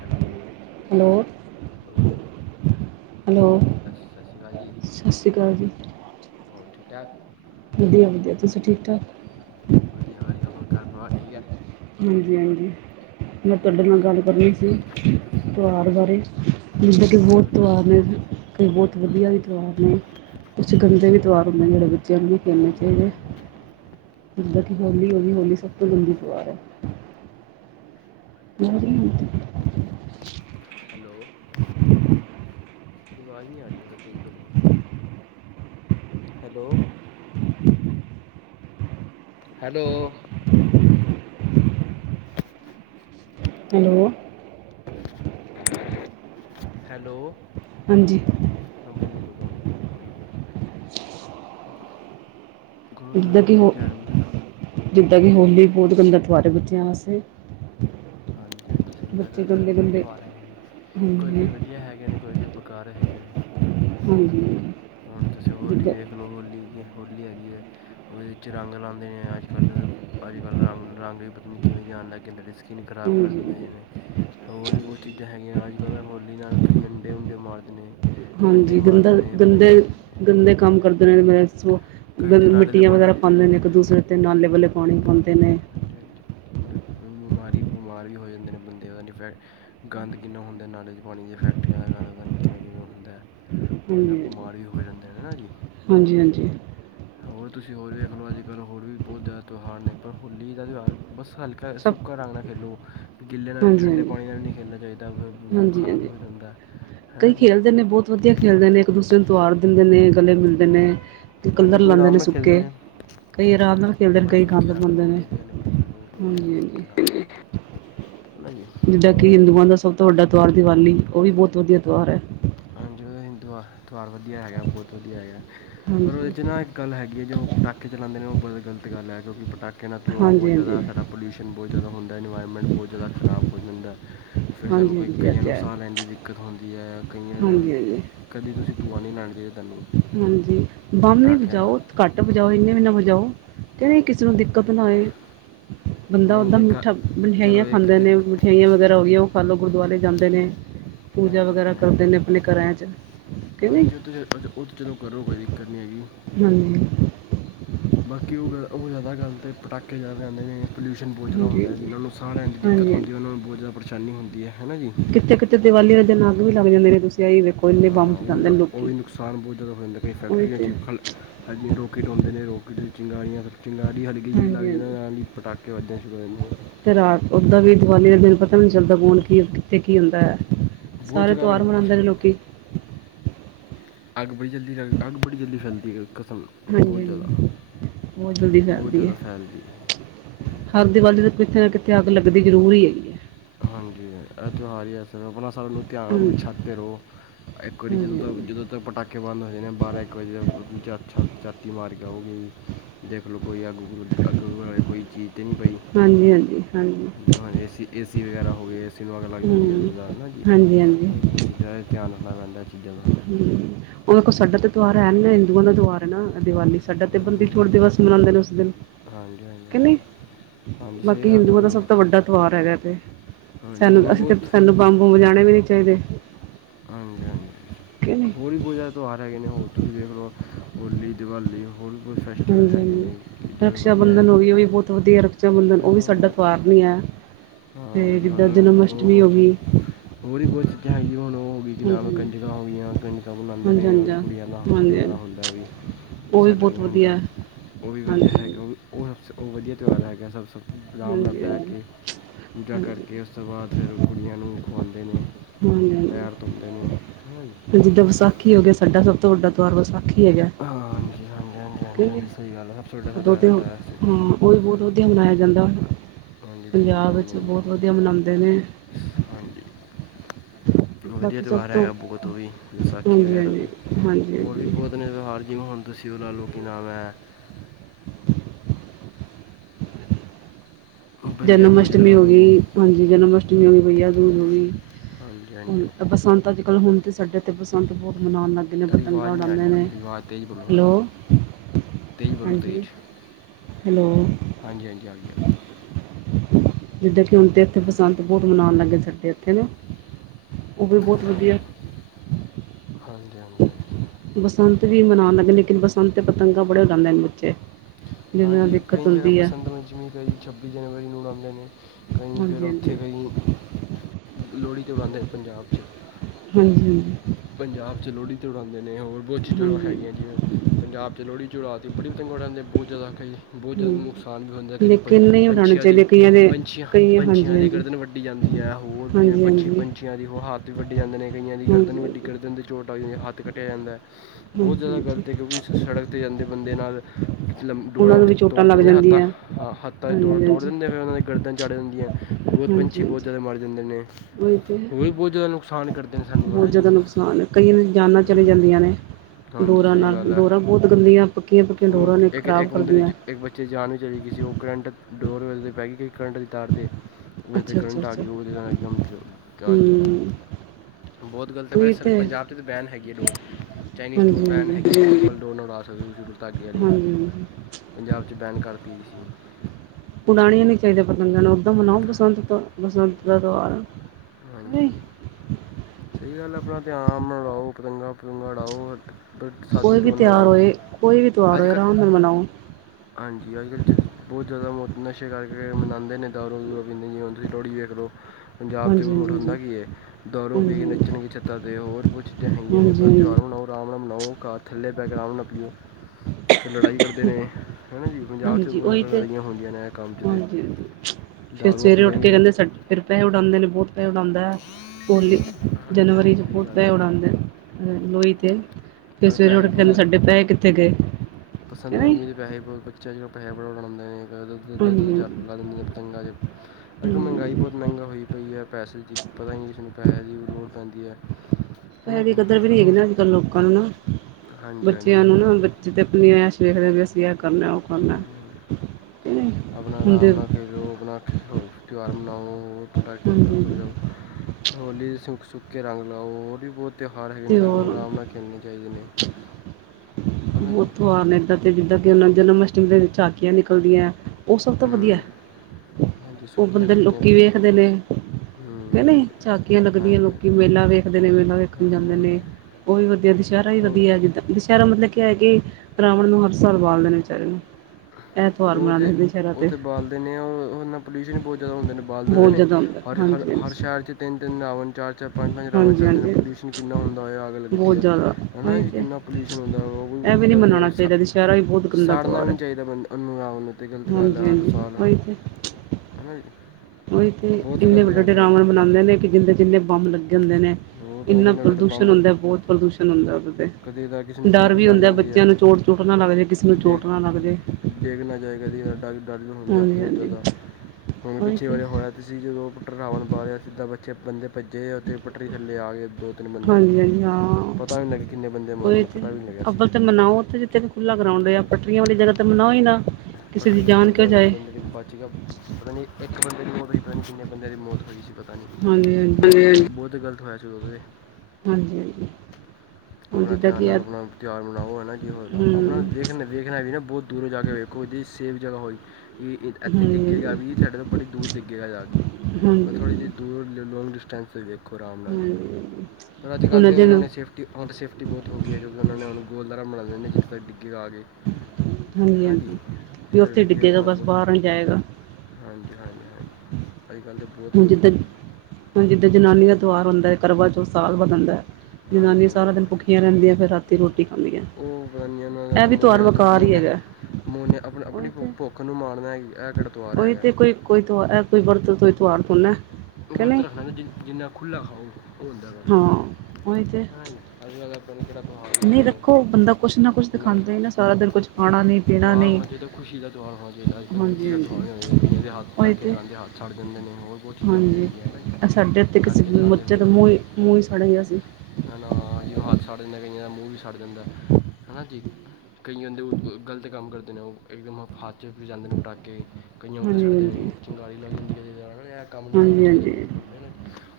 Hello hello. Hello hello. ਸਤਿ ਸਤਿ ਸ਼੍ਰੀ ਅਕਾਲ ਜੀ ਸਸ ਸ੍ਰੀ ਕਾਲ ਜੀ। ਹੋਰ ਠੀਕ-ਠਾਕ? ਵਧੀਆ-ਵਧੀਆ, ਤੁਸੀਂ ਠੀਕ-ਠਾਕ? ਵਧੀਆ-ਵਧੀਆ, ਹੋਰ ਘਰ ਪਰਿਵਾਰ ਠੀਕ ਏ? ਹਾਂਜੀ-ਹਾਂਜੀ, ਮੈਂ ਤੁਹਾਡੇ ਹੋਰ ਨਾਲ ਗੱਲ ਕਰਨੀ ਸੀ, ਤਯੋਹਾਰ ਬਾਰੇ ਇਨ ਦਿਨ ਬਹੁਤ ਕਰੋ ਜੀ ਤੁਆਰ ਨੇ। ਕਇ ਬਹੁਤ ਵਧੀਆ ਵੀ ਤਿਉਹਾਰ ਨੇ, ਕੁਛ ਗੰਦੇ ਵੀ ਤਿਉਹਾਰ ਹੁੰਦੇ ਨੇ, ਜੇੜੇ ਵਿੱਚ ਹਾਂਜੀ ਹਾਂਜੀ ਹਾਂਜੀ [unintelligible] ਬਾਕੀ ਹੋਲੀ-ਹੋਈ -ਹੋਲੀ, ਸਭ ਤੋਂ ਗੰਦੀ ਤਿਉਹਾਰ ਏ। [unintelligible] ਹੈਲੋ। ਤੁਹਾਡੀ ਆਵਾਜ਼ ਨੀ ਆ ਰਹੀ, ਥੋੜ੍ਹਾ ਤੇਜ਼ ਬੋਲੋ। ਹੈਲੋ। ਹੈਲੋ। [unintelligible] ਹੈਲੋ। ਹੈਲੋ। ਹਾਂਜੀ। ਹਾਂ, ਬੋਲੋ-ਬੋਲੋ ਹੁਣ, ਆ ਗਈ ਆਵਾਜ਼। ਕਰੋ ਜਿੱਦਾਂ ਕਿ ਤੁਸੀਂ ਤਿਆਰ ਹੋ-ਜਿੱਦਾਂ ਕਿ ਹੋਲੀ, ਬਹੁਤ ਗੰਦਾ ਤਿੳਹਾਰ ਵੇ ਬੱਚਿਆ ਵਾਸਤੇ। ਹਾਂਜੀ -ਹਾਂਜੀ, ਸਹੀ ਗੱਲ ਏ, ਬੱਚੇ ਅੱਜ-ਕੱਲ੍ਹ ਗੰਦੇ ਬਹੁਤ ਗੰਦੇ ਤਿਓਹਾਰ ਹੈਗੇ ਨੇ, ਹਾਂਜੀ ਕੋਈ-ਕੋਈ ਵਧੀਆ ਹੈਗੇ ਨੇ ਕੋਈ-ਕੋਈ, ਬਕਾਰ ਹੈਗੇ ਨੇ। ਹਾਂਜੀ ਹੁਣ ਤੁਸੀਂ ਹੋਲੀ ਜਿੱਦਾਂ ਵੇਖ ਲਓ, ਹੋਲੀ ਕਿ-ਹੋਲੀ ਹੈਗੀ ਏ। ਉਹਦੇ ਵਿੱਚ ਰੰਗ ਲਉਨੇ ਆ, ਅੱਜ- ਕੱਲ੍ਹ, ਅੱਜ-ਕੱਲ ਰੰਗ, ਰੰਗ ਵੀ ਪਤਾ ਨਹੀਂ ਕਿਵੇਂ ਜਹੇ ਅਨ ਲਗ ਗਏ ਨੇ ਸਕਿੰਨ ਖਰਾਬ ਕਰ ਹਾਂਜੀ ਦਿੰਦੇ ਹਾਂਜੀ ਨੇ। ਹੋਰ ਵੀ ਬਹੁਤ ਚੀਜ਼ਾਂ ਹੈਗੀਆਂ, ਅੱਜ-ਕੱਲ੍ਹ ਹੋਲੀ ਨਾਲ, ਕਈ ਅੰਡੇ ਉੁਂਡੇ ਮਾਰਦੇ ਨੇ। ਅੰਡੇ ਹਾਂਜੀ, ਮਾਰਦੇ ਨੇ ਪਤਾ ਨਹੀਂ ਗੰਦਾ-ਗੰਦੇ ਗੰਦੇ ਕੰਮ ਕਰਦੇ ਨੇ ਲੋਗ ਵੇਸੇ ਕਈ ਤਾਂ ਗੰਦੀ ਨਾਲੇ ਦੇ ਮਿੱਟੀਆਂ ਪਾਣੀ ਵਗੈਰਾ ਪਾਂਦੇ ਨੇ ਇੱਕ-ਦੂਸਰੇ ਤੇ ਨਾਲੇ ਵਾਲੇ ਪਾਣੀ ਪਾਂਦੇ ਨੇ। ਹਾਂਜੀ -ਹਾਂਜੀ, ਬਿਮਾਰੀ-ਬਿਮਾਰ ਵੀ ਹੋ ਜਾਂਦੇ ਨੇ, ਬੰਦੇ ਇਨਫੈਕਟ ਗੰਦ ਕਿੰਨਾ ਹੁੰਦਾ ਨਾਲੇ ਦੇ ਪਾਣੀ ਚ, ਫੈਕਟਰੀਆਂ ਦਾ ਗੰਦ ਕਿਵੇਂ ਕਿਵੇਂ ਹੁੰਦਾ? ਉਏ ਨਾਲ ਬਿਮਾਰ ਵੀ ਹੋ ਜਾਂਦੇ ਨੇ, ਹੈਨਾ ਜੀ? ਹਾਂਜੀ-ਹਾਂਜੀ। ਹੋਰ ਤੁਸੀਂ ਹੋਰ ਵੀ ਵੇਖ ਲਓ, ਅੱਜ-ਕੱਲ੍ਹ ਹੋਰ ਵੀ ਬਹੁਤ ਜ਼ਿਆਦਾ ਤਿਉਹਾਰ ਨੇ, ਪਰ ਹੋਲੀ ਦਾ ਤਿਉਹਾਰ ਬਸ ਹਲ ਅ ਸਭ ਸੁੱਕਾ ਰੰਗ ਨਾਲ ਖੇਲੋ, ਗਿੱਲੇੇ ਨਾਲ ਵੀ, ਠੰਡੇ ਪਾਣੀ ਨਾਲ ਵੀ, ਨਹੀਂ ਖੇਲਣਾ ਚਾਹੀਦਾ ਫ ਹਾਂਜੀ-ਹਾਂਜੀ ਕਈ ਜੀ ਖੇਲਦੇ ਨੇ, ਬਹੁਤ ਵਧੀਆ ਖੇਲਦੇ ਨੇ, ਇੱਕ ਦੂਸਰੇ ਨੂੰ ਤਿੳਆਰ ਦਿੰਦੇ ਨੇ। ਗੱਲੇ ਮਿਲਦੇ ਨੇ, ਤੇ ਹਾਂਜੀ ਕਲਰ ਕੋਈ ਲਾਂਦੇ ਆਰਾਮ ਨੇ ਨਾਲ ਖੇਲਦੇ ਸੁੱਕੇ। ਕਈ ਆਰਾਮ ਨਾਲ ਖੇਲਦੇ ਨੇ, ਆਪਣੇ ਕਈ ਗੰਦ ਸੁੱਕੇ ਰੰਗ ਪਾਂਦੇ ਲਾਓ ਨੇ ਵਧੀਆ ਬਿਲਕੁਲ ਬਹੁਤ ਹਾਂਜੀ-ਹਾਂਜੀ। [unintelligible] ਅੱਛਾ ਜਿੱਦਾਂ ਕਿ, ਹਿੰਦੂਆਂ ਦਾ ਸਭ ਤੋਂ ਵੱਡਾ ਤਿਉਆਰ ਦੀਵਾਲੀ, ਉਹ ਵੀ ਬਹੁਤ ਵਧੀਆ ਤਉਆਰ ਏ। ਹਾਂਜਿ, ਅ ਹਿਦੂਆਂ ਤਿਉਹਾਰ ਵਧੀਆ ਹੈਗਾ, ਬਹੁਤ ਵਧੀਆ ਹੈਗਾ। ਪਰ ਉਦੇ ਹਾਂਜੀ ਚ ਨਾ, ਇੱਕ ਗੱਲ ਹੈਗੀ ਏ ਜੋ ਪਟਾਕੇ ਚਲਾਂਦੇ ਨੇ, ਉਹ ਬਹੁਤ ਗਲਤ ਗੱਲ ਏ ਕਿਉਂਕਿ ਪਟਾ ਪਟਾਕਿਆਂ ਨਾਲ ਧੂੰਆਂ ਹਾਂਜੀ ਬਹੁਤ ਹਾਂਜੀ ਜ਼ਿਆਦਾ, ਸਾਡਾ ਪੋਲਿਊਸ਼ਨ ਬਹੁਤ ਜ਼ਿਆਦਾ ਹੁੰਦਾ ਏ, ਇਨਵਾਇਰਮੈਂਟ ਬਹੁਤ ਜ਼ਿਆਦਾ ਖ਼ਰਾਬ ਹੋ ਜਾਂਦਾ। ਫਿਰ ਸਾਨੂੰ ਹਾਂਜੀ ਕੋਈ- ਹਾਂਜੀ ਇਹ ਕਈਆਂ ਤਾਂ ਨੂੰ ਹੈ ਸਾਹ ਲੈਣ ਦੀ ਦਿੱਕਤ ਹੁੰਦੀ ਏ ਕਈਆਂ ਨੂੰ ਹਾਂਜੀ ਹਾਂਜੀ ਕਦੀ ਤੁਸੀਂ ਧੂੰਆ ਨਹੀਂ ਲੇੰਂਦੇ। ਹਾਂਜੀ, ਬਮ ਨੀ ਦਾ ਵਜਾਓ ਘੱਟ ਵਜਾਓ, ਇੰਨੇ ਵੀ ਨਾ ਵਜਾਓ, 'ਤੇ ਵਈ ਕਿਸੇ ਨੂੰ ਦਿੱਕਤ ਨਾ ਆਏ। ਬੰਦਾ ਓਦਾਂ ਨਹੀਂ ਇੱਕ ਮਿੱਠਾ, ਚਲੋ ਮਿਠਿਆਈਆਂ ਇੱਕ ਖਾਂਦੇ ਨੇ। ਇੱਕ ਮਠਿਆਈਆਂ ਵਗੈਰਾ ਹੋ ਗਈਆਂ, ਉਹ ਖਾਲੋ, ਗੁਰਦੁਆਰੇ ਜਾਂਦੇ ਨੇ, ਪੂਜਾ ਹਾਂਜੀ ਵਗੈਰਾ ਆਪਣਾ ਕਰਦੇ ਨੇ ਆਪਣੇ ਘਰਾਂ 'ਚ। ਕਿ ਨਹੀਂ ਹਾਂਜੀ, ਉਹ ਤਾਂ ਉਹ ਤਾਂ ਚਲੋ ਕਰੋ, ਕੋਈ ਦਿੱਕਤ ਨਹੀਂ ਹੈਗੀ। ਹਾਂਜੀ। ਬਾਕੀ ਉਹ ਗ ਓ ਜ਼ਦਾ ਗੱਲਦੇ ਅਤੇ ਪਟਾਕੇੇ ਜ਼ਿਆਦਾ ਆਂਦੇ ਨੇ। ਪੋਲਿਊਸ਼ਨ ਬਹੁਤ ਜ਼ਿਆਦਾ ਹਾਂਜੀ ਹਾਂਜੀ ਹੁੰਦਾ, ਜਿਨਾਂ ਨੂੰ ਸਾਹ ਲੈਣ ਦੀ ਦਿੱਕਤ ਹਾਂਜੀ ਹਾਂਜੀ ਹੁੰਦੀ ਹੈ, ਉਹਨਾਂ ਨੂੰ ਬਹੁਤ ਜ਼ਿਆਦਾ ਪਰੇਸ਼ਾਨੀ ਹੁੰਦੀ ਹੈ, ਹਨਾ ਜੀ? ਤੇ ਦੀਵਾਲੀ ਦੇ ਦਿਨ ਅੱਗ ਵੀ ਲੱਗ ਜਾਂਦੀ, ਨੇਸੀਂਹੀ ਵੇ ਹਾਂ, ਉਹ ਵੀ ਬ ਉਹ ਵੀ ਨੁਕਸਾਨ ਬਹੁਤ ਜ਼ਿਆਦਾ ਹੋ ਜਾਂਦਾ, ਕਈ ਉਹੀ ਫੈਕਟਰੀਆਂ ਤੇ 'ਚ ਖ ਹਾਂਜੀ, ਰੋਕਿਟ ਹੁੰਦੇ ਨੇ, ਰੋਕਿਟ ਦੀ ਚੰਗਾਰੀਆਂ, ਚੰਗਾਰੀਆ ਲੱਗਦੇ ਹਾਂਜੀ ਹਾਂਜੀ ਨਾਲ ਹੀ ਪਟਾਕੇ ਵਜਨੇ ਸ਼ੁਰੂ ਹੋ ਤੇ ਰਾਤ ਜਾਂਦੇ। ਉੱਦਾਂ ਵੀ ਦੀਵਾਲੀ ਦੇ ਦਿਨ ਪਤਾ ਵੀ ਨਹੀਂ ਚੱਲਦਾ ਬੋਣ ਕੀ ਕਿੱਥੇ ਕੀ ਹੁੰਦਾ ਹੈ, ਬਹੁਤ ਸਾਰੇ ਜਗ੍ਹਾ ਤਿਉਹਾਰ ਲੱਗੀ ਮਨਾਉਂਦੇ ਨੇ ਲੋਕੀ। ਅੱਗ ਬੜੀ ਜਲਦੀ ਲਗ, ਅੱਗ ਬੜੀ ਜਲਦੀ ਫੈਲਦੀ, ਕਸਮ ਹਾਂਜੀ ਬਹੁਤ ਜ਼ਿਆਦਾ, ਹਾਂਜੀ ਬਹੁਤ ਜਲਦੀ ਬਹੁਤ ਫੈਲਦੀ ਹੈ ਜ਼ਿਆਦਾ ਫੈਲਦੀ ਹੈ। ਹਰ ਦੀਵਾਲੀ ਤੇ ਕਿੱਥੇ ਨਾ ਕਿੱਥੇ ਅੱਗ ਲੱਗਦੀ ਜ਼ਰੂਰ ਈ ਹੈਗੀ! ਹੈ ਹਾਂਜੀ, ਇਹ ਤਿਉਹਾਰ ਹੀ ਐਸਾ ਹੈ ਆਪਣਾ ਸਾਰਿਆ ਨੂੰ ਆਮ ਹਾਂਜੀ ਛਤ ਪ ਰੋ ਇੱਕ ਕਰ ਜਦੋਂ ਤ ਜਦੋਂ ਤ ਪਟਾ ਕੇ ਬੰਦ ਹੋਏ ਨੇ, ਬਾਰਾਂ ਇੱਕ ਵਜੇ ਆਪਣੀ ਚਾ ਛਾ ਚਾਤੀ ਮਾਰ ਕੇ ਆਓ ਵਈ ਦੇਖ ਲਓ ਕੋਈ ਅੱਗ ਉਗ, ਅੱਗ ਵਾਲੀ ਕੋਈ ਚੀਜ਼ ਤਾਂ ਨਹੀਂ ਪਈ। ਹਾਂਜੀ ਹਾਂਜੀ ਹਾਂਜੀ ਹਾਂਜੀ, ਏਸੀ-ਏਸੀ ਵਗੈਰਾ ਹੋ ਗਏ, ਸ ਜਿਨੂੰ ਅੱਗ ਲੱਗ ਜਾਂਦੀ ਹੈ, ਹੂੰ ਜ਼ਿਦਾਰ ਨਾ ਜੀ, ਹਾਂਜੀ ਹਾਂਜੀ ਓਹਨਾ ਚੀਜ਼ਾਂ ਧਿਆਨ ਰੱਖਣਾ ਪੈਂਦਾ ਚੀਜ਼ਾਂ ਦਾ। ਹਮ! ਓ ਦੇਖੋ, ਸਾਡਾ ਤਾਂ ਤਿਉਹਾਰ ਹੈ ਨੀ, ਨਾ, ਹਿੰਦੂਆਂ ਦਾ ਤਿਉਹਾਰ ਹੈ ਦੀਵਾਲੀ। ਸਾਡਾ ਤੇ ਬੰਦੀ ਹਾਂਜੀ ਛੋੜ ਦਿਵਸ ਮਨਾਉਂਦੇ ਨੇ ਉਸ ਦਿਨ। ਹਾਂਜੀ ਹਾਂਜੀ ਕੇ ਹਾਂਜੀ ਨਹੀਂ, ਹਾਂਜੀ ਸਹੀ ਬਾਕੀ ਗੱਲ ਆ ਹਿੰਦੂਆਂ ਦਾ ਬਿਲਕੁਲ ਸਭ ਤੋਂ ਵੱਡਾ ਤਿਉਹਾਰ ਹੈਗਾ ਏ ਤੇ। ਹਾਂਜੀ, ਸਾਨੂੰ ਹੋਰ ਅਸੀਂ ਬਹੁਤ ਤੇ ਸਾਨੂੰ ਬੰਬ-ਬੁੰਬ ਵਜਾਣੇ ਵੀ ਨੀ ਚਾਹੀਦੇ। ਹਾਂਜੀ, ਹਾਂਜੀ। ਕਿ ਨਹੀਂ ਹੋਰ ਵੀ ਪੂਜਾ ਦੇ ਤਿਉਹਾਰ ਹੈਗੇ ਨੇ, ਹੋਰ ਤੁਸੀਂ ਵੇਖ ਲਓ ਹੋਲੀ, ਦਿਵਾਲੀ, ਹੋਰ ਵੀ ਕੁਛ ਹਾਂਜੀ, ਹਾਂਜੀ, ਰਕਸ਼ਾ ਬੰਧਨ ਹੋ ਹੈਗੇ ਵੀ, ਉਹ ਵੀ ਨੇ ਬਹੁਤ ਵਧੀਆ ਰ ਰਕਸ਼ਾ ਬੰਧਨ, ਉਹ ਵੀ ਹਾਂ ਸਾਡਾ ਤਿਵਾਰ ਤਾਂ- ਨਹੀਂ ਹੈ ਤੇ ਹਾਂਜੀ ਜਿੱਦਾਂ ਹੁਣ ਜਨਮ ਉਹ ਅਸ਼ਟਮੀ ਹੋ ਗਈ। ਹੋਰ ਵੀ ਬਹੁਤ ਚੀਜ਼ਾਂ ਹੈਗੀਆਂ ਹੁਣ ਓ ਕਿ ਹਾਂਜੀ ਨਾਮ, ਹਾਂਜੀ ਕੰਜਕਾਂ ਹੋ ਗਈਆਂ-ਕੰਜਕਾਂ ਬਣਾਉਂਦੇ ਹਾਂਜੀ ਨੇ ਉਹ ਹਾਂਜੀ ਵੀ, ਕੁੜੀਆਂ ਦਾ, ਹਾਂਜੀ ਮੁੰਡਿਆ ਦਾ ਹਾਂਜੀ ਹੁੰਦਾ ਉਹ ਵੀ। ਉਹ ਵੀ ਸਾਡਾ ਬਹੁਤ ਨਹੀਂ ਵਧੀਆ ਹੁੰਦਾ ਉਹ ਵੀ, ਵਧੀਆ ਹਾਂਜੀ ਹਾਂਜੀ ਹੈਗਾ ਉਹ ਉਹ ਸਕੋ ਵਧੀਆ ਤਿਉਹਾਰ ਹੈਗਾ, ਸਭ ਸ ਆਰਾਮ ਨਾਲ ਹਾਂਜੀ ਬਹਿ ਹਾਂਜੀ ਕੇ ਪੂਜਾ ਹਾਂਜੀ ਕਰਕੇ, ਉਸ ਤੋਂ ਬਾਅਦ ਫਿਰ ਉਹ ਕੁੜੀਆਂ ਨੂੰ ਖਆਉਂਦੇ ਨੇ। ਹਾਂਜੀ। ਤਮਦੇ ਨੇ ਹਾਂ [unintelligible] ਜਿੱਦਾਂ ਵਿਸਾਖੀ ਹੋ ਗਿਆ, ਸਾਡਾ ਸਭ ਤੋਂ ਵੱਡਾ ਤਿਹਾਰ ਵਿਸਾਖੀ ਹੈਗਾ। ਹਾਂ, ਹਾਂਜੀ, ਹਾਂਜੀ, ਹਾਂਜੀ, ਹਾਂਜੀ, ਕਿਉਂਕਿ ਹਾਂਜੀ, ਸਹੀ ਗੱਲ ਹੈ! ਸਭ ਤੋਂ ਵੱਡਾ ਉਦੋਂ ਤਿਉਹਾਰ ਤਾਂ ਹੈਗਾ। ਹਾਂ ਉਹ ਵੀ ਬਹੁਤ ਵਧੀਆ ਮਨਾਇਆ ਜਾਂਦਾ, ਹਾਂਜੀ ਪੰਜਾਬ ਧੂਮਧਾਮ ਵਿੱਚ ਨਾਲ ਬਹੁਤ ਵਧੀਆ ਮਨਾਉਂਦੇ ਨੇ। ਹਾਂਜੀ। ਵਧੀਆ ਬਾਕੀ ਸਭ ਤਿਉਹਾਰ ਤੋਂ ਹੈਗਾ ਬਹੁਤ ਉਹ ਵੀ, ਵਿਸਾਖੀ ਹਾਂਜੀ ਵਗੈਰਾ ਹਾਂਜੀ ਵੀ। ਹਾਂਜੀ ਹੋਰ ਵੀ ਹਾਂਜੀ ਬਹੁਤ ਨੇ ਤਿਓਹਾਰ, ਜਿਵੇਂ ਹੁਣ ਤੁਸੀਂ ਓ ਲਾ ਲਓ ਕੀ ਨਾਮ ਹੈ ਭਈਆ ਦੂਜ ਜਨਮਅਸ਼ਟਮੀ ਲਗਾ ਹੋ ਲਓ ਗਈ, ਹਾਂਜੀ, ਜਨਮਅਸ਼ਟਮੀ ਹੋ ਗਈ ਭਈਆ ਦੂੂਜ ਹੋ ਗਈ। ਹਾਂਜੀ ਹਾਂਜੀ ਹੁਣ ਬਸੰਤ ਅੱਜ ਕੱਲ੍ਹ ਹੁਣ ਤੇ ਸਾਡੇ ਇੱਥੇ ਬਸੰਤ ਬਹੁਤ ਮਨਾਣ ਲੱਗ ਤੁਹਾਡੀ ਪਤੰਗਗਾ ਆਵਾਜ਼ ਨਹੀਂ ਆ ਰਹੀ ਉਦਾਂਦੇ ਜੀ ਨੇ, ਤੁਹਾਡੀ ਆਵਾਜ਼ ਤੇਜ਼ ਬੋਲੋ ਥੋੜ੍ਹਾ ਜਿਹਾ ਹੈਲੋ ਤੇਜ਼ ਬੋਲੋ ਹਾਂਜੀ। ਤੇਜ਼ ਹੈਲੋ। ਹਾਂਜੀ, ਹਾਂਜੀ, ਹਾਂਜੀ। ਜਿੱਦਾਂ ਕਿ ਹੁਣ ਤਾਂ ਇੱਥੇ ਬਸੰਤ ਬਹੁਤ ਮਨਾਣ ਲੱਗਗੇਏ ਸਾਡੇ ਇੱਥੇ ਨਾ, ਉਹ ਵੀ ਬਹੁਤ ਵਧੀਆ ਹਾਂਜੀ, ਹਾਂਜੀ, ਹਾਂਜੀ। ਬਸੰਤ ਵੀ ਮਨਾਣ ਲੱਗੇ ਲੇਕਿਨ ਬਸੰਤ ਤੇ ਪਤੰਗਾ ਬੜੇ ਉਡਾਦੇ ਨੇ ਬੱਚੇ। ਜਿਹਦੇ ਨਾਲ ਹਾਂਜੀ, ਦਿੱਕਤ ਕਈ ਜਗ੍ਹਾ ਹੁੰਦੀ ਹੈ ਬਸੰਤ-ਪੰਚਮੀ ਕਈ ਛੱਬੀ ਜਨਵਰੀ ਨੂੰ ਉੜਾਂਦੇ ਨੇ। ਕਈ ਫੇਰ ਹਾਂਜੀ ਉੱਥੇ ਹਾਂਜੀ ਕਈ, ਲੋਹੜੀ ਤੇ ਉਡਾਂਦੇ ਨੇ ਪੰਜਾਬ ਚ। ਹਾਂਜੀ, ਹਾਂਜੀ। ਪੰਜਾਬ ਚ ਲੋਹੜੀ ਤੇ ਉਡਾਉਂਦੇ ਨੇ ਹੋਰ ਬਹੁਤ ਚੀਜ਼ਾਂ ਹਾਂਜੀ ਹੈਗੀਆਂ ਜਿਵੇਂ ਪੰਜਾਬ ਚ ਲੋਹੜੀ ਚ ਉੜਾਤੀ, ਬੜੀ ਪਤੰਗਾ ਉੜਾਂਦੇ ਬਹੁਤ ਜ਼ਿਆਦਾ ਕਈ ਬਹੁਤ ਜ਼ਿਆਦਾ ਹਾਂਜੀ ਨੁਕਸਾਨ ਵੀ ਹੁੰਦੇ ਆ ਕੜੀ ਲੇਕਿਨ ਨਹੀਂ ਉਡਾਉਣੇ ਪੰ-ਪੰਛੀਆਂ ਦੀ, ਚਾਹੀਦੇ ਕਈਆਂ ਦੇ ਪੰਛੀਆਂ, ਕਈ ਪੰਛੀਆਂ ਹਾਂਜੀ ਦੀ ਹਾਂਜੀ ਗਰਦਨ ਵੱਡ ਡੀ ਜਾਂਦੀ ਆ ਹੋਰ ਜਿਵੇਂ ਹਾਂਜੀ ਪੰਛੀ ਹਾਂਜੀ ਹਾਂਜੀ ਪੰਛੀਆਂ ਦੀ ਹੋ ਹਾਤ ਵੀ ਵੱਡੇ ਜਾਂਦੇ ਨੇ ਕਈਆਂ ਦੀ ਗਰਦਨ ਵੀ ਵੱਡੀ ਹਾਂਜੀ ਗਰਦਨ ਤੇ ਚੋਟ ਆ ਜਾਂਦੀ, ਹੱਥ ਕੱਟਿਆ ਜਾਂਦਾ, ਬਹੁਤ ਜ਼ਿਆਦਾ ਹਾਂਜੀ ਹਾਂਜੀ ਗਲਤ ਏ ਕਿਉਂਕਿ ਸ-ਸੜਕ ਦੇ ਜਾਂਦੇ ਬੰਦੇ ਨਾਲ ਲੰਬ ਉਹਨਾਂ ਡੋਰਾਂ ਨੂੰ ਵੀ ਚੋਟਾਂ ਤੋੜ ਲੱਗ ਦਿੰਦੇ ਹੱਥਾਂ ਜਾਂਦੀਆਂ ਹਾ ਹੱਥਾਂ ਡੋਰ ਹਾਂਜੀ ਤੋੜ ਹਾਂਜੀ ਦਿੰਦੇ ਫੇਰ ਉਹਨਾਂ ਦੇ ਗਰਦਨ ਚ ਅੜ ਜਾਂਦੀ ਐ। ਬਹੁਤ ਪੰਛੀ ਬਹੁਤ ਜਾਦੇ ਮਰ ਜਾਂਦੇ ਨੇ। ਓਹੀ ਤੇ ਹੋਰ ਵੀ ਬਹੁਤ ਜ਼ਿਆਦਾ ਨੁਕਸਾਨ ਕਰਦੇ ਨੇ ਸਾਨੂੰ, ਹਨਾ ਜੀ। ਹਾ ਨਾ, ਕਈਆਂ ਦੀਆਂ ਜਾਨਾਂ ਚਲੇ ਜਾਂਦੀਆਂ ਨੇ। ਹਾਂਜੀ ਡੋਰਾਂ ਸਹੀ ਨਾਲ ਗੱਲ ਹੈ ਡੋਰਾਂ ਬਹੁਤ ਗੰਦੀਆਂ ਪੱਕੀਆਂ-ਪੱਕੀਆਂ ਉਹ ਡੋਰਾਂ ਨੇ ਇੱਕ ਖ਼ਰਾਬ ਇੱਕ ਬੰਦੇ ਦੀ ਕਰਦੀਆਂ। ਜ ਇੱਕ ਬੱਚੇ ਦੀ ਜਾਨ ਵੀ ਚਲੀ ਗਈ ਸੀ ਉਹ ਕਰੰਟ ਡੋਰ [unintelligible] ਪੈ ਗਈ ਕਰੰਟ ਦੀ ਤਾਰ ਤੇ ਓਦੇ ਤੇ ਅੱਛਾ ਅੱਛਾ ਕਰੰਟ ਆ ਅੱਛਾ ਗਈ ਉਹਦੇ ਨਾਲ ਇੱਕਦਮ ਜੋ ਜਾਨ ਚੱਲੀ ਗਈ, ਹੂੰ ਬਹੁਤ ਗਲਤ ਐ ਪਰ ਉਹੀ ਸਰ ਤੇ ਪੰਜਾਬ ਚ ਤਾਂ ਬੈਨ ਹੈਗੀ ਏ ਡੋਰ, ਚਾਈਨੀਜ਼ ਡੋਰ ਹਾਂਜੀ ਬੈਨ ਹਾਂਜੀ ਹੈਗੀ, ਕਲ ਡੋਰ ਨਾਲ ਉੜਾ ਸਕਦੇ ਤੁਸੀਂ ਕੁਝ। ਧਾਗੇ ਆਰੀ ਨਾਲ, ਹਾਂਜੀ ਹਾਂਜੀ ਪੰਜਾਬ ਚ ਬੈਨ ਕਰਤੀ ਸੀ। ਉਡਾਣੀਆਂ ਨੀ ਚਾਈਦੇ ਪਤੰਗਾ ਨੂੰ ਓਦਾਂ ਮਨਾਓ ਬਸੰਤ ਦਾ, ਬਸੰਤ ਦਾ ਤਿਉਹਾਰ ਆ। ਹਾਂਜੀ, ਸਈ ਗੱਲ ਐ ਆਪਣਾ ਧਿਆਮ ਨਾ ਉਡਾਉ ਪਤੰਗਾ ਪਤੁਗਾ ਉਡਾਉ। ਪਰ ਸਾਦੀ ਕੋਈ ਵੀ ਡੋਰ ਨਾਲ ਤਿਉਹਾਰ ਉਡਾਓ, ਹੋਏ ਕੋਈ ਵੀ ਤਿਉਹਾਰ ਹੋਏ ਅਜ-ਕੱਲ ਆਰਾਮ ਨਾਲ ਮਨਾਓ ਹਾਂਜੀ, ਅੱਜ-ਕੱਲ ਚ ਬਹੁਤ ਜ਼ਿਆਦਾ ਮੌਤ ਨਸ਼ੇ ਕਰਕੇ ਮਨਾਂਦੇ ਨੇ ਦਾਰੂ ਦੂਰੁ ਪੀਂਦੇ ਨੇ, ਜਿਵੇ ਹੁਣ ਤੁਸੀਂ ਲੋਹੜੀ ਵੇਖ ਲੋ। ਪੰਜਾਬ ਚ ਹਾਂਜੀ ਹੋਰ ਹੁੰਦਾ ਹਾਂਜੀ ਕੀ ਏ, ਦਾਰੂ ਪੀ ਕੇ ਹਾਂਜੀ ਨੱਚਣ ਗੇ ਹਾਂਜੀ ਛੱਤਾਂ ਤੇ, ਹੋਰ ਕੁਛ ਚੀਜ਼ਾਂ ਹੈਈਆਂ ਨੇ ਪਰ ਹਾਂਜੀ ਹਾਂਜੀ ਤਿਉਹਾਰ ਮਨਾਉ। ਰਾਮ ਨਾਲ ਮਨਾਓ, ਕਰ ਥੱਲੇ ਬੈਂ ਕੇ ਅਰਾਮ ਨਾ ਪੀਓ, ਫੇਰ ਲੜਾਈ ਕਰਦੇ ਨੇ, ਹੈਨਾ ਜੀ। ਪੰਜਾਬ ਚ ਹਾਂਜੀ ਬਹੁਤ ਉਹੀ ਜ਼ਿਆਦਾ ਤੇ ਲੜਾਈਆਂ ਹੁੰਦੀਆਂ ਨੇ ਇਹ ਕੰਮ ਚ ਤੇ, ਹਾਂਜੀ ਹਾਂਜੀ ਦਾਰੂਆਂ ਪੀ ਲੈਂਗੇ। ਫੇਰ ਪੈਹੇ ਉਡਾਂਦੇ ਨੇ ਬਹੁਤ ਪੈਹ ਉਡਾਦਾ ਐ, ਹੋਲੀ ਹਾਂਜੀ ਜਨਵਰੀ ਹਾਂਜੀ ਚ ਸਹੀ ਬੋਤ ਗੱਲ ਪੈਹ ਹੈ ਉਡਾਦੈ ਨੇ, ਲੋਈ ਤੇ। ਫੇਰ ਅ ਸਵੇਰੇ ਉਠ ਪੈਸੇ ਕੇ ਕਹਿੰਦੇ ਸਾਡੇ ਪੈਹੇ ਕਿੱਥੇ ਗਏ। ਕਹਿੰਦੇ ਪਸੰਤ ਹਾਂਜੀ ਪੰਜਮੀ ਦੇ ਪੈਹੇ ਬਹੁ ਬੱਚੇ ਜਿਵੇ ਪੈਹੇ ਬੜ ਬੜਾਦੇ ਨੇ ਦੋ-ਦੋ ਹਾਂਜੀ ਜਾਰ ਲਾ ਦਿੰਦੇ ਨੇ ਪਤੰਗਾਂ ਗੇ। ਅੱਜ-ਕੱਲ੍ਹ ਮਹਿੰਗਾਈ ਹੂੰ ਬਹੁਤ ਮਹਿੰਗਾ ਹੋਈ ਪਈ ਐ, ਪੈਸੇ ਦੀ ਪਤਾ ਹੀ ਨੀ ਕਿਸੇ ਨੂੰ ਪੈਸੇ ਦੀ ਲੋੜ ਪੈਂਦੀ ਐ। ਪੈਹੇ ਦੀ ਕੱਦਰ ਵੀ ਨੀ ਹੈਗੀ ਨਾ ਅੱਜ-ਕੱਲ੍ਹ ਲੋਕਾਂ ਨੂੰ ਨਾ, ਹਾਂਜੀ ਹਾਂਜੀ ਬੱਚਿਆਂ ਸਹੀ ਨੂੰ ਨਾ ਗੱਲ ਹੈ ਬੱ ਚੇ ਤੇ ਆਪਣੇ ਐਸ਼ ਵੇਖਦੇ ਪੇ ਸੀ, ਇਹ ਕਰਨਾ ਉਹ ਕਰਨਾ। ਹਾਂਜੀ ਹਾਂਜੀ ਕਿ ਨਹੀਂ ਆਪਣਾ ਹੁੰਦੇ ਆਰਾਮ ਨਾਲ ਖੇਲੋ ਆਪਣਾ ਖ ਤਿਉਹਾਰ ਮਨਾਓ ਹੋਰ ਪਟਾਕੇ ਹਾਂਜੀ ਪਟੂਕੇ ਹਾਂਜੀ ਵਜਾਓ। ਹੋਲੀ ਦੇ ਸੁਕ-ਸੁੱਕੇ ਰੰਗ ਲਾਓ, ਹੋਰ ਵੀ ਬੋਤ ਤਿਉਹਾਰ ਹੈਗੇ ਅਤੇ ਨੇ, ਸਾਨੂੰ ਹੋਰ ਰਾਮ ਨਾ ਖੇਲਣੇ ਚਾਈਦੇ ਨੇ। ਹੈ ਨਾ ਬੋਤ ਜੀ ਤਿਉਹਾਰ ਨੇ ਏਦਾਂ 'ਤੇ ਜਿੱਦਾਂ ਕਿ ਉਨਾ ਜਨਮ ਅਸ਼ਟਮੀ ਦੇ ਝਾਕੀਆਂ ਨਿਕਲਦੀਆਂ। ਉਹ ਸਭ ਤੋਂ ਵਧੀਐ, ਹੂੰ ਹਾਂਜੀ ਉਹ ਸੁੱਕੀਆਂ ਬੰਦੇ ਸੁੱਕੀਆਂ ਲੋਕੀ ਵੇਖਦੇ ਨੇ‌। ਕੇ ਨਈ, ਹਾਂਜੀ ਝਾਕੀਆਂ ਲੱਗਦੀਆਂ। ਹਾਂਜੀ ਹਾਂਜੀ ਲੋਕੀ ਮੇਲਾ ਵੇਖਦੇ ਨੇ, ਮੇਲਾ ਵੇਖਨ ਹਾਂਜੀ ਜਾਂਦੇ ਨੇ। ਹਾਂਜੀ ਉਹ ਵੀ ਵਦੀਆ, ਦੁਸ਼ਹਿਰਾ ਵੀ ਹੋਰ ਵਦੀਆ ਜਿਦਾ ਦੁਸਹਿਰਾ ਮਤਲਬ ਕੀ ਐ ਕੇ, ਰਾਵਣ ਨੂੰ ਹਰ ਸਾਲ ਬਾਲਦੇ ਨੇ ਵਿਚਾਰੇ ਨੂੰ। ਇਹ ਤਿਉਹਾਰ ਉਹ ਤੇ, ਮਨਾਉਂਦੇ ਦੁਸਹਿਰਾ ਉਹ 'ਤੇ ਬਾਲਦੇ ਨੇ ਓ। ਓਦੇ ਨਾਲ ਪੋਲਿਊਸ਼ਨ ਵੀ ਬੋਤ ਜਾਦਾ ਹੁੰਦੇ ਨੇ। ਬਾਲਦੇ ਦੇ ਬਹੁਤ ਨੇ, ਜ਼ਿਆਦਾ ਹੁੰਦਾ ਹਰ-ਹਰ ਹਾਂਜੀ ਹਰ ਹਾਂਜੀ ਸ਼ਹਿਰ 'ਚ ਤਿੰਨ-ਤਿੰਨ ਰਾਵਣ, ਚਾਰ-ਚਾਰ, ਪੰਜ- ਪੰਜ ਰਾਵਣ ਹਾਂਜੀ ਚੱਲਦੇ ਨੇ। ਹਾਂਜੀ ਪੋਲਿ ਧੂੰਅ ਕਿੰਨਾ ਹੁੰਦਾ ਹੈਗਾ ਅੱਗ ਲੱਗਦੀ ਬਹੁਤ ਐ, ਜ਼ਿਆਦਾ ਹੈਨਾ ਉਹੀ ਜੀ, ਤੇ ਕਿੰਨਾ ਪੋਲਿਊਸ਼ਨ ਹੁੰਦਾ, ਉਹ ਵੀ ਬੋਤ ਗੱਲ ਐ। ਸਾ ਚੈਰਾ ਵੀ ਬੋਤ ਗੰਦਾ ਤਉਆਰ ਐ। ਚਾਈਦਾ ਬੰਦ ਅਨ ਰਾਵਣ ਨੂੰ 'ਤੇ ਗਲਤ ਗੱਲ ਐ ਹਰ ਹਾਂਜੀ ਸਾਲ, ਹੈਨਾ ਜੀ। ਓਹੀ 'ਤੇ, ਬਹੁਤ ਇੰਨੇ ਗਲਤ ਗੱਲ ਹੈ ਵੱਡੇ-ਵੱਡੇ ਮੈਂ ਤਾਂ ਰਾਵਣ ਬਨਾਂਦੇ ਨੇ, ਕਿ ਜਿੰਦੇ ਜਿੰਨੇ ਬੰਬ ਲੱਗੇ ਹੁੰਦੇ ਨੇ। ਹੋਰ ਪਤਾ ਨਹੀਂ ਇੰਨਾ ਕਿੰਨੇ ਵੱਡੇ ਵੱਡੇ ਪ੍ਰਦੂਸ਼ਨ ਬੰਬ ਲੱਗ, ਹੁੰਦਾ ਬੋਤ ਪ੍ਰਦੂਸ਼ਨ ਹੁੰਦਾ। ਓਦੇ ਕਦੇ ਤਾਂ ਕਿਸੇ 'ਤੇ ਨੂੰ ਡਰ ਚੋਟ ਵੀ ਲੱਗ ਹੁੰਦਾ, ਜਾਂਦੀ ਹੈ ਬੱਚਿਆਂ ਨੂੰ ਚੋਟ ਦੁੱਖ ਨਾ ਲੱਗ ਜੇ ਕਿਸੇ ਨੂੰ ਡਿੱਗ ਚੋਟ ਨਾ ਲੱਗ ਜੇ, ਡਿੱਗ ਨਾ ਜਾਏ ਕਦੀ ਇਹਦਾ ਡਰ ਹਾਂਜੀ-ਹਾਂਜੀ। [unintelligible] ਹੁਨ ਪਿੱਛੇ ਗਜ਼ਬ ਹੋਇਆ। ਤੁਸੀ ਜਦੋਂ ਪ ਟਰਾਵਣ ਬਾਲਿਆ, ਸਿੱਧਾ ਬੱਚੇ-ਬੰਦੇ ਭੱਜੇ ਉੱਥੇ। ਬਟ 'ਤੇ ਥੱਲੇ ਆ ਗਏ ਦੋ। ਹਾਂਜੀ-ਹਾਂਜੀ, ਪਤਾ ਹਾਂ। ਵੀ ਨਹੀਂ ਲੱਗਿਆ ਕਿੰਨੇ ਬੰਦੇ ਮਰੇ ਓਹੀ ਨੇ ਤੇ, ਪਤਾ ਵੀ ਨਹੀਂ ਲੱਗਿਆ ਸੀ ਅਬਲ 'ਤੇ ਮਨਾਓ ਉਥੇ ਜਿੱਥੇ ਖੁਲਾ ਗਰਾਉਂਡ ਏ ਆਪਾ। ਬਈ, ਉਹ ਵਾਲੀ ਜਗ੍ਹਾ 'ਤੇ ਮਨਾਉ ਈ ਨਾ। ਕਿਸੇ ਦੀ ਪੱਟਰੀ ਵਾਲੀ ਜਾਨ ਕਿਉਂ ਜਗ੍ਹਾ ਜਾਏ ਸੁਬੰਧ ਵਿਚ ਬੱਚ ਗਿਆ ਹੁਨ। ਪਤਾ ਨੀ, ਇੱਕ ਬੰਦੇ ਦੀ ਮੌਤ ਹੋਈ, ਪਤਾ ਨੀ ਕਿੰਨਿਆ ਬੰਦਿਆਂ ਦੀ ਮੌਤ ਹੋਈ ਸੀ ਤਾਂ। ਹਾਂਜੀ, ਹਾਂਜੀ-ਹਾਂਜੀ। ਬੋਤ ਗ਼ਲਤ ਹੋਇਆ ਸੀ ਓਦੋ 'ਤੇ। ਹਾਂਜੀ ਹਾਂਜੀ ਹੁਣ ਆਪਨਾ ਜਿੱਦਾਂ ਧਿਆਨ ਕਿ ਨਾਲ ਆ ਆਪਨਾ ਤੇਉਹਾਰ ਮਨਾਓ, ਹੈਨਾ? ਜੀਓ ਤਾਂ, ਆਪਨਾ ਹਮ ਠੀਕ ਏ ਨਾ? ਵੇਖਨਾ ਹੈਗਾ ਨਾ, ਬੋਤ ਦੂਰ ਜਾ ਕੇ ਵੇਖੋ, ਜੇ ਸੇਫ ਜਗਾ ਹੋਈ। ਕਿ ਇਥ ਐੱਥੇ ਡਿੱਗੇਗਾ ਹਾਂਜੀ ਹਾਂਜੀ ਵੀ, ਸਾਡੇ ਤੋਂ ਬੜੀ ਦੂਰ ਡਿੱਗੇਗਾ ਜਾ ਕੇ, ਬਸ। ਥੋੜ੍ਹੀ ਜੀ ਹਾਂਜੀ ਦੂਰ, ਲੌਂਗ ਡਿਸਟੈਂਸ 'ਤੇ ਵੇਖੋ ਆਰਾਮ ਨਾਲ, ਹਾਂਜੀ ਪਰ ਅੱਜ-ਕੱਲ੍ਹ ਹੁਣ ਤਾਂ ਅਜੇ ਉਨਾਂ ਨੂੰ ਨੇ ਸੇਫ ਕਿ ਹੁਨ ਤੇ ਸੇਫਟੀ ਬੋਤ ਹੋ ਗਈ ਏ, ਕਿਉਂਕਿ ਉਨਾਂ ਨੇ ਉਨੂੰ ਗੋਲਦਾਰਾ ਬਨਾ ਦੇਨੈ ਜਿੱਥੇ ਡਿੱਗੇਗਾ ਆ ਕੇ। ਹਾਂਜੀ- ਹੈ ਨਾ ਜੀ ਹਾਂਜੀ, ਵੀ ਜਿੱਥੇ ਤੱਕ ਉੱਥੇ ਡਿੱਗੇਗਾ ਆਪਣਾ ਬਸ ਗੋਲ ਬਾਰ ਨੀ ਜਾਏਗਾ। ਹਾਂਜੀ, ਹਾਂਜੀ, ਹਾਂਜੀ, ਅੱਜ-ਕੱਲ੍ਹ ਤਾਂ ਬੋਤ ਵੋ ਜਿੱਦੇ ਜਨਾਨੀਆ ਤੇਉਹਾਰ ਹੁੰਦੈ, ਕਰਵਾ ਚੋਂਥ ਸਾਲ ਬਾਦ ਆਂਦੈ। ਹਾਂਜੀ ਜਨਾਨੀਆਂ ਹਾਂਜੀ ਸਾਰਾ ਦਿਨ ਭੁੱਖੀਆਂ ਰੈਂਦੀਆਂ, ਫਿਰ ਰਾਤੀ ਰੋਟੀ ਖਾਂਦੀਐ, ਉਹ ਪਤਾ ਨਹੀਂ ਐ ਵੀ ਤੁਹਾਰ ਵਕਾਰ ਈ ਹੈਗਾ। ਮੋਏ ਨੇ ਆਪਨ-ਆਪਨੀ ਭੁੱ- ਭੁੱਖ ਨੂੰ ਮਾਣਨੈ, ਐ। ਓਈ 'ਤੇ, ਕੋਈ-ਕੋਈ ਤੇਉਹਾਰ ਐ, ਕੋਈ ਵਰਤ 'ਤੇ ਤੁਹਾਰ ਖੁਲ੍ਹਨੈ, ਕੇ ਵਰਤ ਨਈਂ? ਰੱਖਣਾ ਤੇ ਜਿ- ਜਿੰਨਾ ਖੁੱਲ੍ਹਾ ਖਾਓ, ਉਹ ਹੁੰਦੈ ਵਰਤ ਹਾਂ 'ਤੇ, ਉਹੀ ਤੇ ਹਾਂਜੀ। [unintelligible] ਅਸੀ ਕੇੜਾ ਤੁਹਾਰ ਨਹੀਂ ਮਨਾਂਦੇ ਪੇਅ ਅਪਨਾ, ਰੱਖੋ ਬੰਦਾ ਕੁਛ ਨਾ ਕੁਛ ਹੈਨਾ ਬਈ? ਦਿਖਾਉਂਦਾ ਹੀ ਨਾ ਸਾਰਾ ਦਿਨ ਕੁਛ ਖਾਣਾ ਨੀ। ਤਿਉਹਾਰ ਹੋਨਾ ਚਾਈਦਾ ਖੁਸ਼ੀ ਦਾ ਤਿਉਹਾਰ ਹੋਨਾ ਚਾਈਦਾ, ਅੱਜ-ਕੱਲ ਹਾਂਜੀ ਦੁਖੀ ਦਾ ਹਾਂਜੀ ਤਿਉਹਾਰ ਨਈਂ ਹੋਨਾ ਚਾਈਦਾ। ਕਈਆਂ ਦੇ ਹੱਥ ਉਹੀ ਪਟਾੱਕੇ ਤੇ ਚਲਾਂਦੇ ਹੱਥ ਛੱਡ ਦਿੰਦੇ ਨੇ, ਹੋਰ ਬੋਤ ਚੀਜ਼ਾਂ ਹੋ ਹਾਂਜੀ ਜਾਂਦੀਆਂ ਹੈ ਨਾ ਜੀ, ਇਹ ਸਾਡੇ ਇੱਥੇ ਕਿਸੇ ਪਟਾਕੇ ਚਲਾਂਦੇ ਬੱਚੇ ਦਾ ਹੋਏ। ਮੂੰਹ ਹੀ ਮੂੰਹ ਹੀ ਸੜ ਗਿਆ ਸੀ ਹੈਨਾ ਜੀ, ਹੱਥ ਸੱੜ ਜਾਂਦੈ, ਕਈਆਂ ਦਾ ਮੂੰਹ ਵੀ ਸੱੜ ਜਾਂਦੈ। ਹਾਂਜੀ ਜੀ, ਕਈਆ ਦੇ ਓ ਗਲਤ ਕੰਮ ਕਰਦੇ ਨੇ, ਉਹ ਇੱਕਦਮ ਹੱਥ 'ਚ ਵਜਾਂਦੇ ਨੇ ਪਟਾਕੇ। ਕਈਆਂ ਉੱਤੇ ਹਾਂਜੀ ਛੱਡਦੇ ਨੇ, ਹਾਂਜੀ ਚਿੰਗਾਰੀ ਲੱਗ ਜਾਂਦੀ ਕਦੇ- ਕਦਾਰ। ਐਹ ਕੰਮ ਨੀ ਕਰਨੇ ਹਾਂਜੀ ਚਾਈਦੇ ਹਾਂਜੀ ਬਿਲਕੁਲ, ਹੈਨਾ?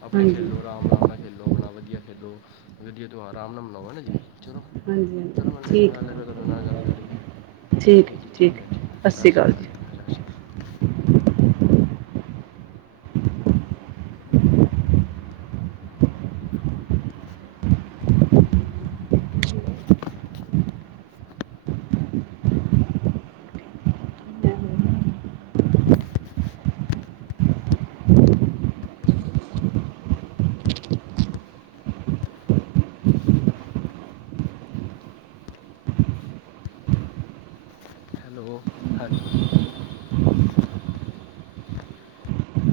ਅਪਨੇ ਹਾਂਜੀ ਹਾਂਜੀ ਖੇਲੋ, ਰਾਮ- ਰਾਮ ਨਾਲ ਖੇਲੋ। ਆਪਨਾ ਵਦੀਆ ਖੇਲੋ, ਵਦੀਆ ਤੇਉਹਾਰ ਆਰਾਮ ਨਾਲ ਮਨਾਓ, ਹੈ ਨਾ ਜੀ? ਚਲੋ, ਚਲੋ ਹਾਂਜੀ ਮੈਨੂੰ ਠੀਕ ਹੈ। ਚੰਗਾ ਲੱਗਿਆ ਤੁਹਾਡੇ ਨਾਲ ਗੱਲ ਕਰਕੇ। ਠੀਕ ਐ ਹੈ ਜੀ, ਠੀਕ ਐ, ਹੈ। ਠੀਕ ਸਤਿ ਐ। ਸ਼੍ਰੀ ਸਸ ਸ੍ਰੀ ਅਕਾਲ ਕਾਲ ਸਸ ਸ਼੍ਰੀ ਕਾਲ। [unintelligible] ਜੀ ਹਮ। ਹੈਲੋ, ਹਾਂਜੀ।